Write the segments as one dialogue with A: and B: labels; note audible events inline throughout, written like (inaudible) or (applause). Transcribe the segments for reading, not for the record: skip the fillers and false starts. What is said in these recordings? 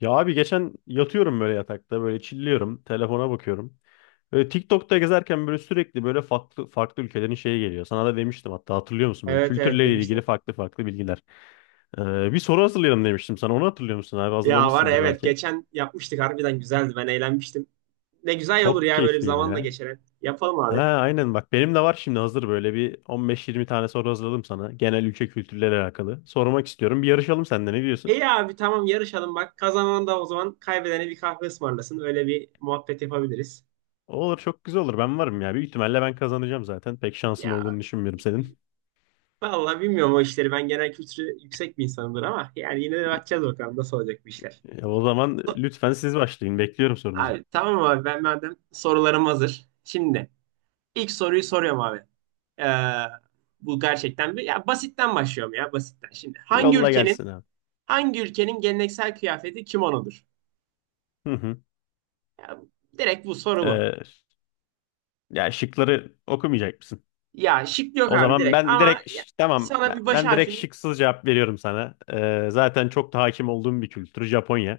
A: Ya abi geçen yatıyorum böyle yatakta böyle chilliyorum telefona bakıyorum. Böyle TikTok'ta gezerken böyle sürekli böyle farklı farklı ülkelerin şeyi geliyor. Sana da demiştim hatta hatırlıyor musun böyle
B: Evet evet
A: kültürle
B: demiştim.
A: ilgili farklı farklı bilgiler. Bir soru hazırlayalım demiştim sana onu hatırlıyor musun abi
B: Ya var ya,
A: hazırlamışsındır
B: evet
A: belki.
B: geçen yapmıştık harbiden güzeldi ben eğlenmiştim. Ne güzel olur
A: Çok
B: ya böyle bir
A: keyifliydi
B: zaman da
A: ya.
B: geçer. Yapalım
A: Ha
B: abi.
A: aynen bak benim de var şimdi hazır böyle bir 15-20 tane soru hazırladım sana. Genel ülke kültürleri alakalı. Sormak istiyorum bir yarışalım senden ne diyorsun?
B: İyi abi tamam yarışalım bak kazanan da o zaman kaybedene bir kahve ısmarlasın öyle bir muhabbet yapabiliriz.
A: Olur çok güzel olur ben varım ya. Büyük ihtimalle ben kazanacağım zaten. Pek şansın
B: Ya
A: olduğunu düşünmüyorum senin.
B: vallahi bilmiyorum o işleri ben genel kültürü yüksek bir insanımdır ama yani yine de bakacağız bakalım nasıl olacak bu işler.
A: O zaman
B: So-
A: lütfen siz başlayın. Bekliyorum sorunuzu.
B: Abi tamam abi ben madem sorularım hazır. Şimdi ilk soruyu soruyorum abi. Ee, Bu gerçekten bir ya basitten başlıyorum ya basitten. Şimdi hangi
A: Yolla gelsin
B: ülkenin
A: abi.
B: Hangi ülkenin geleneksel kıyafeti kimonodur?
A: Hı hı.
B: Ya, direkt bu soru bu.
A: E, ya şıkları okumayacak mısın?
B: Ya şık yok
A: O
B: abi
A: zaman
B: direkt
A: ben
B: ama
A: direkt
B: ya,
A: tamam
B: sana
A: ben,
B: bir baş
A: ben direkt
B: harfini
A: şıksız cevap veriyorum sana. Zaten çok da hakim olduğum bir kültür Japonya.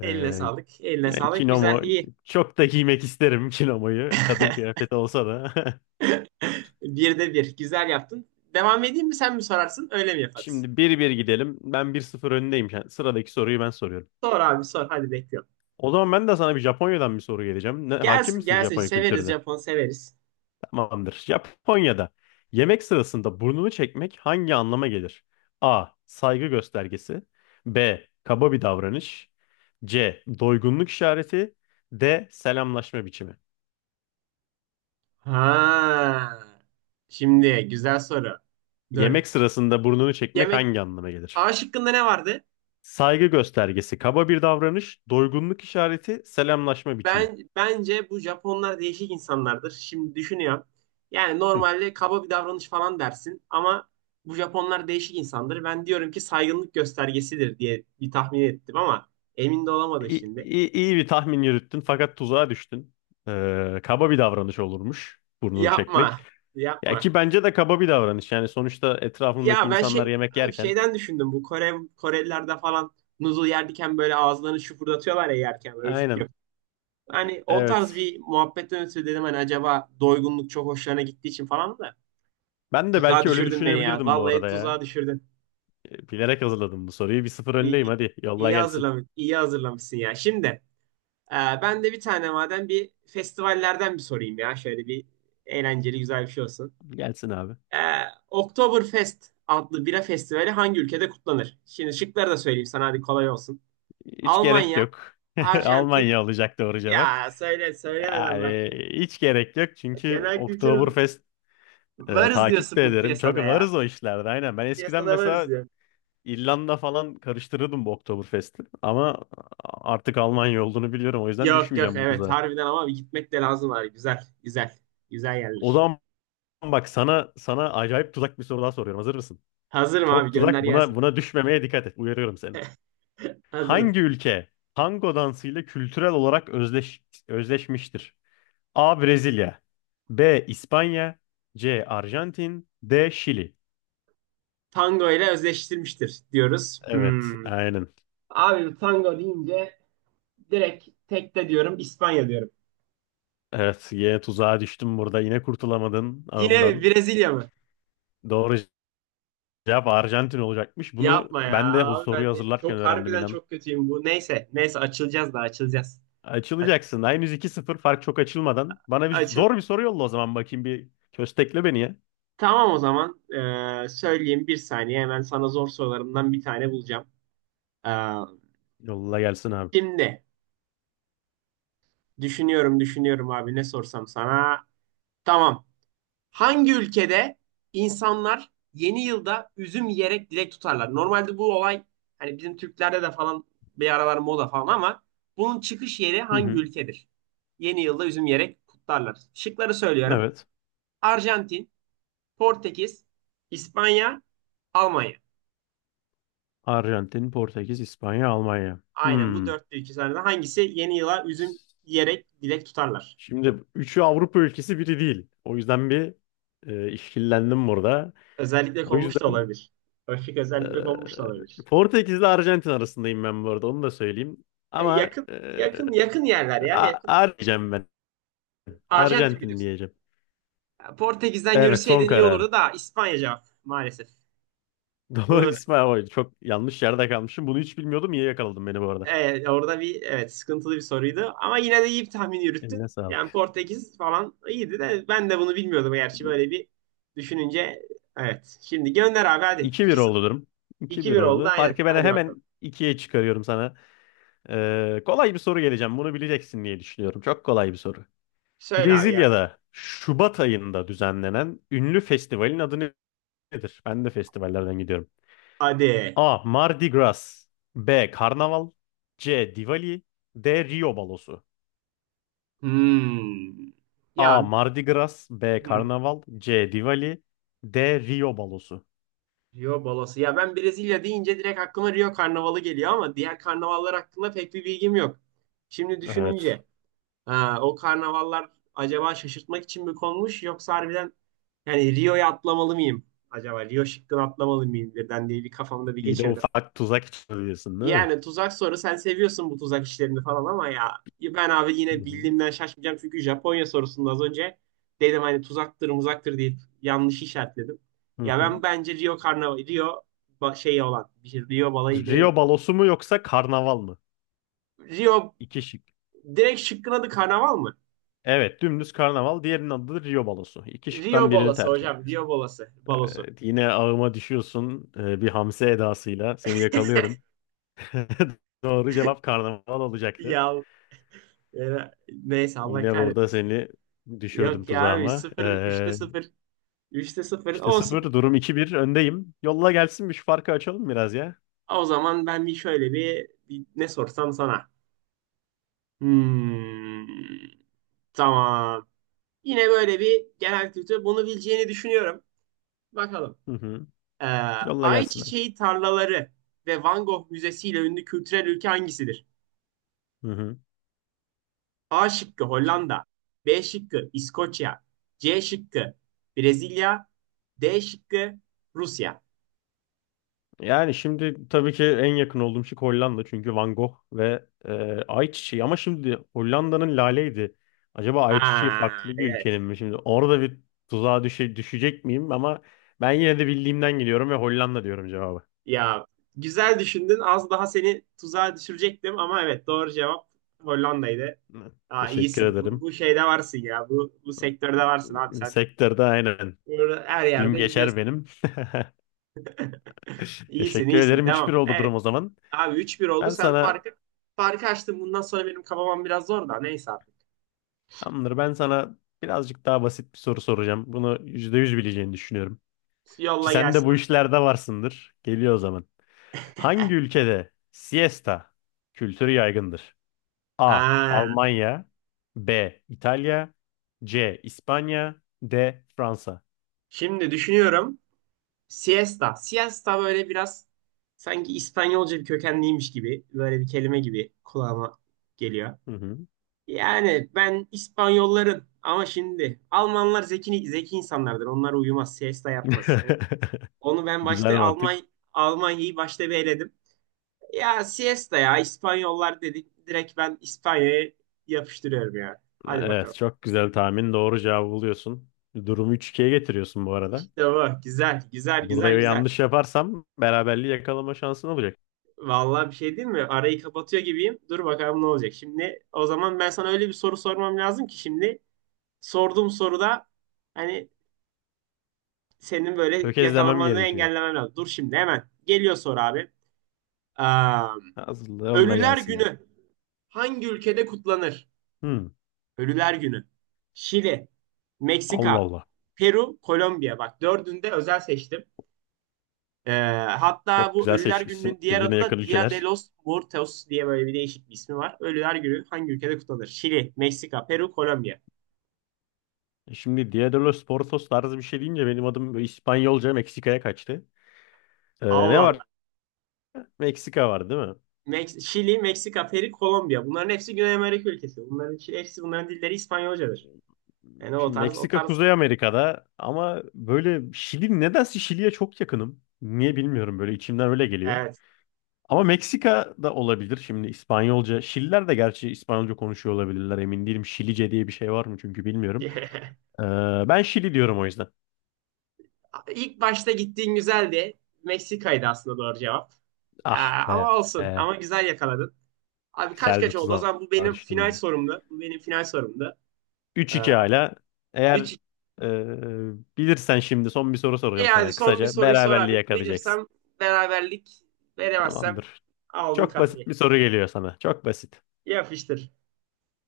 A: E,
B: eline sağlık. Eline
A: yani
B: sağlık. Güzel
A: kimono
B: iyi.
A: çok da giymek isterim (laughs) kimonoyu. Kadın
B: (laughs)
A: kıyafeti olsa da.
B: Bir de bir. Güzel yaptın. Devam edeyim mi sen mi sorarsın? Öyle mi
A: (laughs)
B: yaparız?
A: Şimdi bir bir gidelim. Ben bir sıfır öndeyim. Yani sıradaki soruyu ben soruyorum.
B: Sor abi sor. Hadi bekliyorum.
A: O zaman ben de sana bir Japonya'dan bir soru geleceğim. Ne, hakim
B: Gelsin
A: misin
B: gelsin.
A: Japonya
B: Severiz
A: kültürüne?
B: Japon severiz.
A: Tamamdır. Japonya'da yemek sırasında burnunu çekmek hangi anlama gelir? A. Saygı göstergesi. B. Kaba bir davranış. C. Doygunluk işareti. D. Selamlaşma biçimi.
B: Ha. Şimdi güzel soru. Dur.
A: Yemek sırasında burnunu çekmek
B: Yemek
A: hangi anlama gelir?
B: A şıkkında ne vardı?
A: Saygı göstergesi, kaba bir davranış, doygunluk işareti, selamlaşma biçimi.
B: Ben bence bu Japonlar değişik insanlardır. Şimdi düşünüyorum. Yani
A: Hı.
B: normalde kaba bir davranış falan dersin ama bu Japonlar değişik insandır. Ben diyorum ki saygınlık göstergesidir diye bir tahmin ettim ama emin de olamadım
A: İyi,
B: şimdi.
A: iyi, iyi bir tahmin yürüttün fakat tuzağa düştün. Kaba bir davranış olurmuş burnunu
B: Yapma,
A: çekmek. Ya
B: yapma.
A: ki bence de kaba bir davranış. Yani sonuçta etrafındaki
B: Ya ben
A: insanlar
B: şey
A: yemek
B: abi
A: yerken.
B: şeyden düşündüm bu Korelilerde falan noodle yerken böyle ağızlarını şıpırdatıyorlar ya yerken böyle üf
A: Aynen.
B: yapıp. Hani o tarz
A: Evet.
B: bir muhabbetten ötürü dedim hani acaba doygunluk çok hoşlarına gittiği için falan da.
A: Ben de
B: Tuzağa
A: belki öyle
B: düşürdün beni ya.
A: düşünebilirdim bu
B: Vallahi
A: arada ya.
B: tuzağa düşürdün.
A: Bilerek hazırladım bu soruyu. Bir sıfır
B: İyi,
A: öndeyim
B: iyi,
A: hadi. Yolla gelsin.
B: iyi hazırlamışsın ya. Şimdi e, ben de bir tane madem bir festivallerden bir sorayım ya. Şöyle bir eğlenceli güzel bir şey olsun.
A: Gelsin abi.
B: E, Oktoberfest adlı bira festivali hangi ülkede kutlanır? Şimdi şıkları da söyleyeyim sana hadi kolay olsun.
A: Hiç gerek
B: Almanya,
A: yok. (laughs)
B: Arjantin.
A: Almanya olacak doğru cevap.
B: Ya söyle söylemeden bak.
A: Yani hiç gerek yok çünkü
B: Genel kültür
A: Oktoberfest
B: varız
A: takip
B: diyorsun
A: de
B: bu
A: ederim. Çok
B: piyasada ya.
A: varız o işlerde aynen. Ben
B: Bu
A: eskiden
B: piyasada varız.
A: mesela İrlanda falan karıştırırdım bu Oktoberfest'i. Ama artık Almanya olduğunu biliyorum. O yüzden
B: Yok yok
A: düşmeyeceğim bu
B: evet
A: tuzağa.
B: harbiden ama bir gitmek de lazım abi. Güzel güzel. Güzel
A: O
B: yerler.
A: zaman bak sana acayip tuzak bir soru daha soruyorum. Hazır mısın?
B: Hazırım abi
A: Çok tuzak.
B: gönder
A: Buna
B: gelsin.
A: buna düşmemeye dikkat et. Uyarıyorum seni.
B: (laughs) Hazırım.
A: Hangi ülke tango dansıyla kültürel olarak özleşmiştir? A. Brezilya B. İspanya C. Arjantin D. Şili
B: Tango ile özdeştirmiştir diyoruz.
A: Evet,
B: Hmm.
A: aynen.
B: Abi tango deyince direkt tekte diyorum İspanya diyorum.
A: Evet, yine tuzağa düştüm burada. Yine kurtulamadın
B: Yine mi
A: ağımdan.
B: Brezilya mı?
A: Doğru cevap Arjantin olacakmış. Bunu
B: Yapma ya
A: ben de bu
B: abi
A: soruyu
B: ben de
A: hazırlarken
B: çok
A: öğrendim
B: harbiden
A: inan.
B: çok kötüyüm bu. Neyse neyse açılacağız da açılacağız. A-
A: Açılacaksın. Daha henüz 2-0 fark çok açılmadan. Bana bir
B: Açıl
A: zor bir soru yolla o zaman bakayım bir köstekle beni ya.
B: Tamam o zaman söyleyeyim bir saniye hemen sana zor sorularımdan bir tane bulacağım. Ee,
A: Yolla gelsin abi.
B: Şimdi düşünüyorum, düşünüyorum abi ne sorsam sana. Tamam. Hangi ülkede insanlar yeni yılda üzüm yiyerek dilek tutarlar? Normalde bu olay hani bizim Türklerde de falan bir aralar moda falan ama bunun çıkış yeri
A: Hı
B: hangi
A: hı.
B: ülkedir? Yeni yılda üzüm yiyerek kutlarlar. Şıkları söylüyorum.
A: Evet.
B: Arjantin, Portekiz, İspanya, Almanya.
A: Arjantin, Portekiz, İspanya, Almanya.
B: Aynen bu
A: Hmm.
B: dörtlü iki tane hangisi yeni yıla üzüm yiyerek dilek tutarlar?
A: Şimdi üçü Avrupa ülkesi biri değil. O yüzden bir işkillendim burada.
B: Özellikle
A: O
B: konmuş da
A: yüzden
B: olabilir. O özellikle konmuş da olabilir.
A: Portekiz ile Arjantin arasındayım ben bu arada onu da söyleyeyim.
B: Ya
A: Ama
B: yakın yakın yakın yerler ya.
A: A-
B: Yakın
A: A diyeceğim ben.
B: Arjantin
A: Arjantin
B: biliyorsun.
A: diyeceğim.
B: Ya Portekiz'den
A: Evet son
B: yürüseydin iyi
A: kararım.
B: olurdu da İspanya cevap maalesef.
A: (laughs) Doğru
B: Bu
A: İsmail Hoca. Çok yanlış yerde kalmışım. Bunu hiç bilmiyordum. İyi yakaladın beni bu arada.
B: evet, Orada bir, evet, sıkıntılı bir soruydu ama yine de iyi bir tahmin yürüttün.
A: Eline
B: Yani
A: sağlık.
B: Portekiz falan iyiydi de ben de bunu bilmiyordum gerçi böyle bir düşününce evet. Şimdi gönder abi hadi.
A: 2 bir oldu
B: 2-0
A: durum. 2 bir
B: 2-1 oldu
A: oldu.
B: aynen.
A: Farkı ben
B: Hadi bakalım.
A: hemen ikiye çıkarıyorum sana. Kolay bir soru geleceğim. Bunu bileceksin diye düşünüyorum. Çok kolay bir soru.
B: Söyle abi gelsin.
A: Brezilya'da Şubat ayında düzenlenen ünlü festivalin adı nedir? Ben de festivallerden gidiyorum.
B: Hadi.
A: A. Mardi Gras B. Karnaval C. Diwali D. Rio Balosu.
B: Hmm.
A: A.
B: Ya
A: Mardi Gras B.
B: hmm.
A: Karnaval C. Diwali D. Rio balosu.
B: Rio balası. Ya ben Brezilya deyince direkt aklıma Rio Karnavalı geliyor ama diğer karnavallar hakkında pek bir bilgim yok. Şimdi
A: Evet.
B: düşününce ha, o karnavallar acaba şaşırtmak için mi konmuş yoksa harbiden yani Rio'ya atlamalı mıyım? Acaba Rio şıkkını atlamalı mıyım diye ben de bir kafamda bir
A: Bir de
B: geçirdim.
A: ufak tuzak içeriyorsun değil mi?
B: Yani tuzak soru sen seviyorsun bu tuzak işlerini falan ama ya ben abi
A: Hı
B: yine
A: hı.
B: bildiğimden şaşmayacağım çünkü Japonya sorusunda az önce dedim hani tuzaktır muzaktır deyip yanlış işaretledim.
A: Hı
B: Ya ben
A: hı.
B: bence Rio Karnaval Rio şey olan bir şey Rio balayı neydi?
A: Rio balosu mu yoksa karnaval mı?
B: Rio
A: İki şık.
B: Direkt şıkkın adı karnaval mı?
A: Evet dümdüz karnaval. Diğerinin adı da Rio balosu. İki şıktan
B: Rio
A: birini
B: balası
A: tercih
B: hocam
A: edeceksin.
B: Rio balası balosu.
A: Evet yine ağıma düşüyorsun bir hamse edasıyla. Seni yakalıyorum. (laughs) Doğru cevap karnaval olacaktı.
B: Ya neyse Allah
A: Yine burada
B: kahretmesin.
A: seni düşürdüm
B: Yok ya abi
A: tuzağıma.
B: sıfır üçte sıfır üçte sıfır
A: İşte
B: olsun.
A: sıfır durum iki bir öndeyim. Yolla gelsin bir şu farkı açalım biraz ya.
B: O zaman ben bir şöyle bir ne sorsam sana. Hmm, tamam. Yine böyle bir genel kültür. Bunu bileceğini düşünüyorum. Bakalım.
A: Hı hı.
B: Ee,
A: Yolla gelsin.
B: Ayçiçeği tarlaları ve Van Gogh Müzesi ile ünlü kültürel ülke hangisidir?
A: Hı hı.
B: A şıkkı
A: Ş-
B: Hollanda, B şıkkı İskoçya, C şıkkı Brezilya, D şıkkı Rusya.
A: yani şimdi tabii ki en yakın olduğum şey Hollanda çünkü Van Gogh ve ayçiçeği ama şimdi Hollanda'nın lale'ydi. Acaba ayçiçeği
B: Aa,
A: farklı bir
B: evet.
A: ülkenin mi? Şimdi orada bir tuzağa düşecek miyim ama ben yine de bildiğimden geliyorum ve Hollanda diyorum cevabı.
B: Ya güzel düşündün. Az daha seni tuzağa düşürecektim ama evet doğru cevap Hollanda'ydı.
A: Hı.
B: Aa,
A: Teşekkür
B: iyisin. Bu,
A: ederim.
B: bu şeyde varsın ya. Bu sektörde varsın abi sen.
A: Sektörde aynen.
B: Bunu her yerde
A: Film geçer
B: biliyorsun.
A: benim.
B: (laughs)
A: (laughs)
B: İyisin
A: Teşekkür
B: iyisin.
A: ederim. 3-1
B: Devam.
A: oldu
B: Evet
A: durum o zaman.
B: abi üç bir oldu.
A: Ben
B: Sen
A: sana
B: farkı açtın. Bundan sonra benim kafamam biraz zor da. Neyse artık.
A: tamamdır. Ben sana birazcık daha basit bir soru soracağım. Bunu %100 bileceğini düşünüyorum. Ki
B: Yolla
A: sen de
B: gelsin
A: bu
B: abi.
A: işlerde varsındır. Geliyor o zaman. Hangi ülkede siesta kültürü yaygındır? A.
B: Ha.
A: Almanya B. İtalya C. İspanya D. Fransa
B: Şimdi düşünüyorum. Siesta. Siesta böyle biraz sanki İspanyolca bir kökenliymiş gibi. Böyle bir kelime gibi kulağıma geliyor.
A: Hı hı.
B: Yani ben İspanyolların ama şimdi Almanlar zeki zeki insanlardır. Onlar uyumaz, siesta yapmaz.
A: (laughs)
B: Onu ben
A: Güzel
B: başta
A: mantık.
B: Almanya'yı başta bir eledim. Ya siesta ya İspanyollar dedik. Direkt ben İspanya'ya yapıştırıyorum ya. Hadi bakalım.
A: Evet, çok güzel tahmin. Doğru cevabı buluyorsun. Durumu üç 2'ye getiriyorsun bu arada.
B: İşte bu. Güzel, güzel,
A: Burada
B: güzel, güzel.
A: yanlış yaparsam beraberliği yakalama şansın olacak.
B: Vallahi bir şey değil mi? Arayı kapatıyor gibiyim. Dur bakalım ne olacak. Şimdi o zaman ben sana öyle bir soru sormam lazım ki şimdi sorduğum soruda hani senin böyle
A: Tökezlemem
B: yakalanmanı
A: gerekiyor.
B: engellemen lazım. Dur şimdi hemen. Geliyor soru abi. Am,
A: Hazırla yolla
B: Ölüler
A: gelsin, abi.
B: Günü hangi ülkede kutlanır?
A: Hmm.
B: Ölüler Günü. Şili,
A: Allah
B: Meksika,
A: Allah.
B: Peru, Kolombiya. Bak dördünde özel seçtim. Ee, Hatta
A: Çok
B: bu
A: güzel
B: Ölüler
A: seçmişsin.
B: Günü'nün diğer
A: Birbirine
B: adı
A: yakın
B: da Dia de
A: ülkeler.
B: los Muertos diye böyle bir değişik bir ismi var. Ölüler Günü hangi ülkede kutlanır? Şili, Meksika, Peru, Kolombiya.
A: E şimdi Dia de los Portos tarzı bir şey deyince benim adım böyle İspanyolca Meksika'ya kaçtı. Ne
B: Allah
A: var?
B: Allah.
A: Meksika var değil mi?
B: Şili, Meksika, Peru, Kolombiya. Bunların hepsi Güney Amerika ülkesi. Bunların hepsi bunların dilleri İspanyolcadır. Yani o
A: Şimdi
B: tarz o
A: Meksika
B: tarz.
A: Kuzey Amerika'da ama böyle Şili nedense Şili'ye çok yakınım. Niye bilmiyorum böyle içimden öyle geliyor.
B: Evet.
A: Ama Meksika da olabilir şimdi İspanyolca. Şililer de gerçi İspanyolca konuşuyor olabilirler emin değilim. Şilice diye bir şey var mı çünkü bilmiyorum.
B: (laughs)
A: Ee, ben Şili diyorum o yüzden.
B: İlk başta gittiğin güzeldi. Meksika'ydı aslında doğru cevap.
A: Ah be.
B: Ama olsun. Ama güzel yakaladın. Abi kaç
A: Güzel bir
B: kaç oldu? O
A: tuzağa
B: zaman bu benim
A: düştüm
B: final
A: ben de.
B: sorumdu. Bu benim final sorumdu.
A: Üç
B: Ee,
A: iki hala. Eğer
B: 3
A: bilirsen şimdi son bir soru soracağım
B: Yani
A: sana.
B: son bir
A: Kısaca
B: soruyu sor
A: beraberliği
B: hadi.
A: yakalayacaksın.
B: Bilirsem beraberlik, veremezsem
A: Tamamdır.
B: aldın
A: Çok basit
B: kahveyi.
A: bir soru geliyor sana. Çok basit.
B: Yapıştır.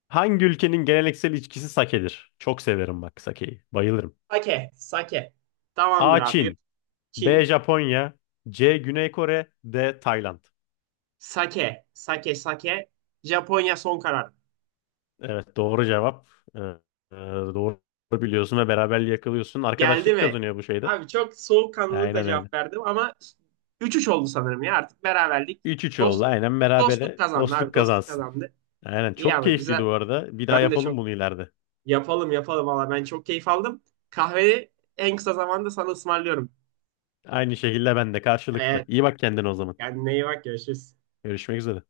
A: Hangi ülkenin geleneksel içkisi sake'dir? Çok severim bak sake'yi. Bayılırım.
B: Sake. Sake. Tamamdır
A: A.
B: abi.
A: Çin. B.
B: Çin.
A: Japonya. C. Güney Kore. D. Tayland.
B: Sake. Sake. Sake. Japonya son karar.
A: Evet doğru cevap. E, doğru biliyorsun ve beraberliği yakalıyorsun.
B: Geldi
A: Arkadaşlık
B: mi?
A: kazanıyor bu şeyde.
B: Abi çok soğukkanlılıkla
A: Aynen öyle.
B: cevap verdim ama 3-3 oldu sanırım ya artık beraberlik.
A: 3-3 oldu.
B: Dost,
A: Aynen
B: Dostluk
A: berabere
B: kazandı abi
A: dostluk
B: dostluk
A: kazansın.
B: kazandı.
A: Aynen
B: İyi
A: çok
B: ama
A: keyifliydi
B: güzel.
A: bu arada. Bir daha
B: Ben de
A: yapalım
B: çok
A: bunu ileride.
B: yapalım yapalım valla ben çok keyif aldım. Kahveyi en kısa zamanda sana ısmarlıyorum.
A: Aynı şekilde ben de karşılıklı.
B: Evet
A: İyi bak kendine o zaman.
B: kendine iyi bak görüşürüz.
A: Görüşmek üzere.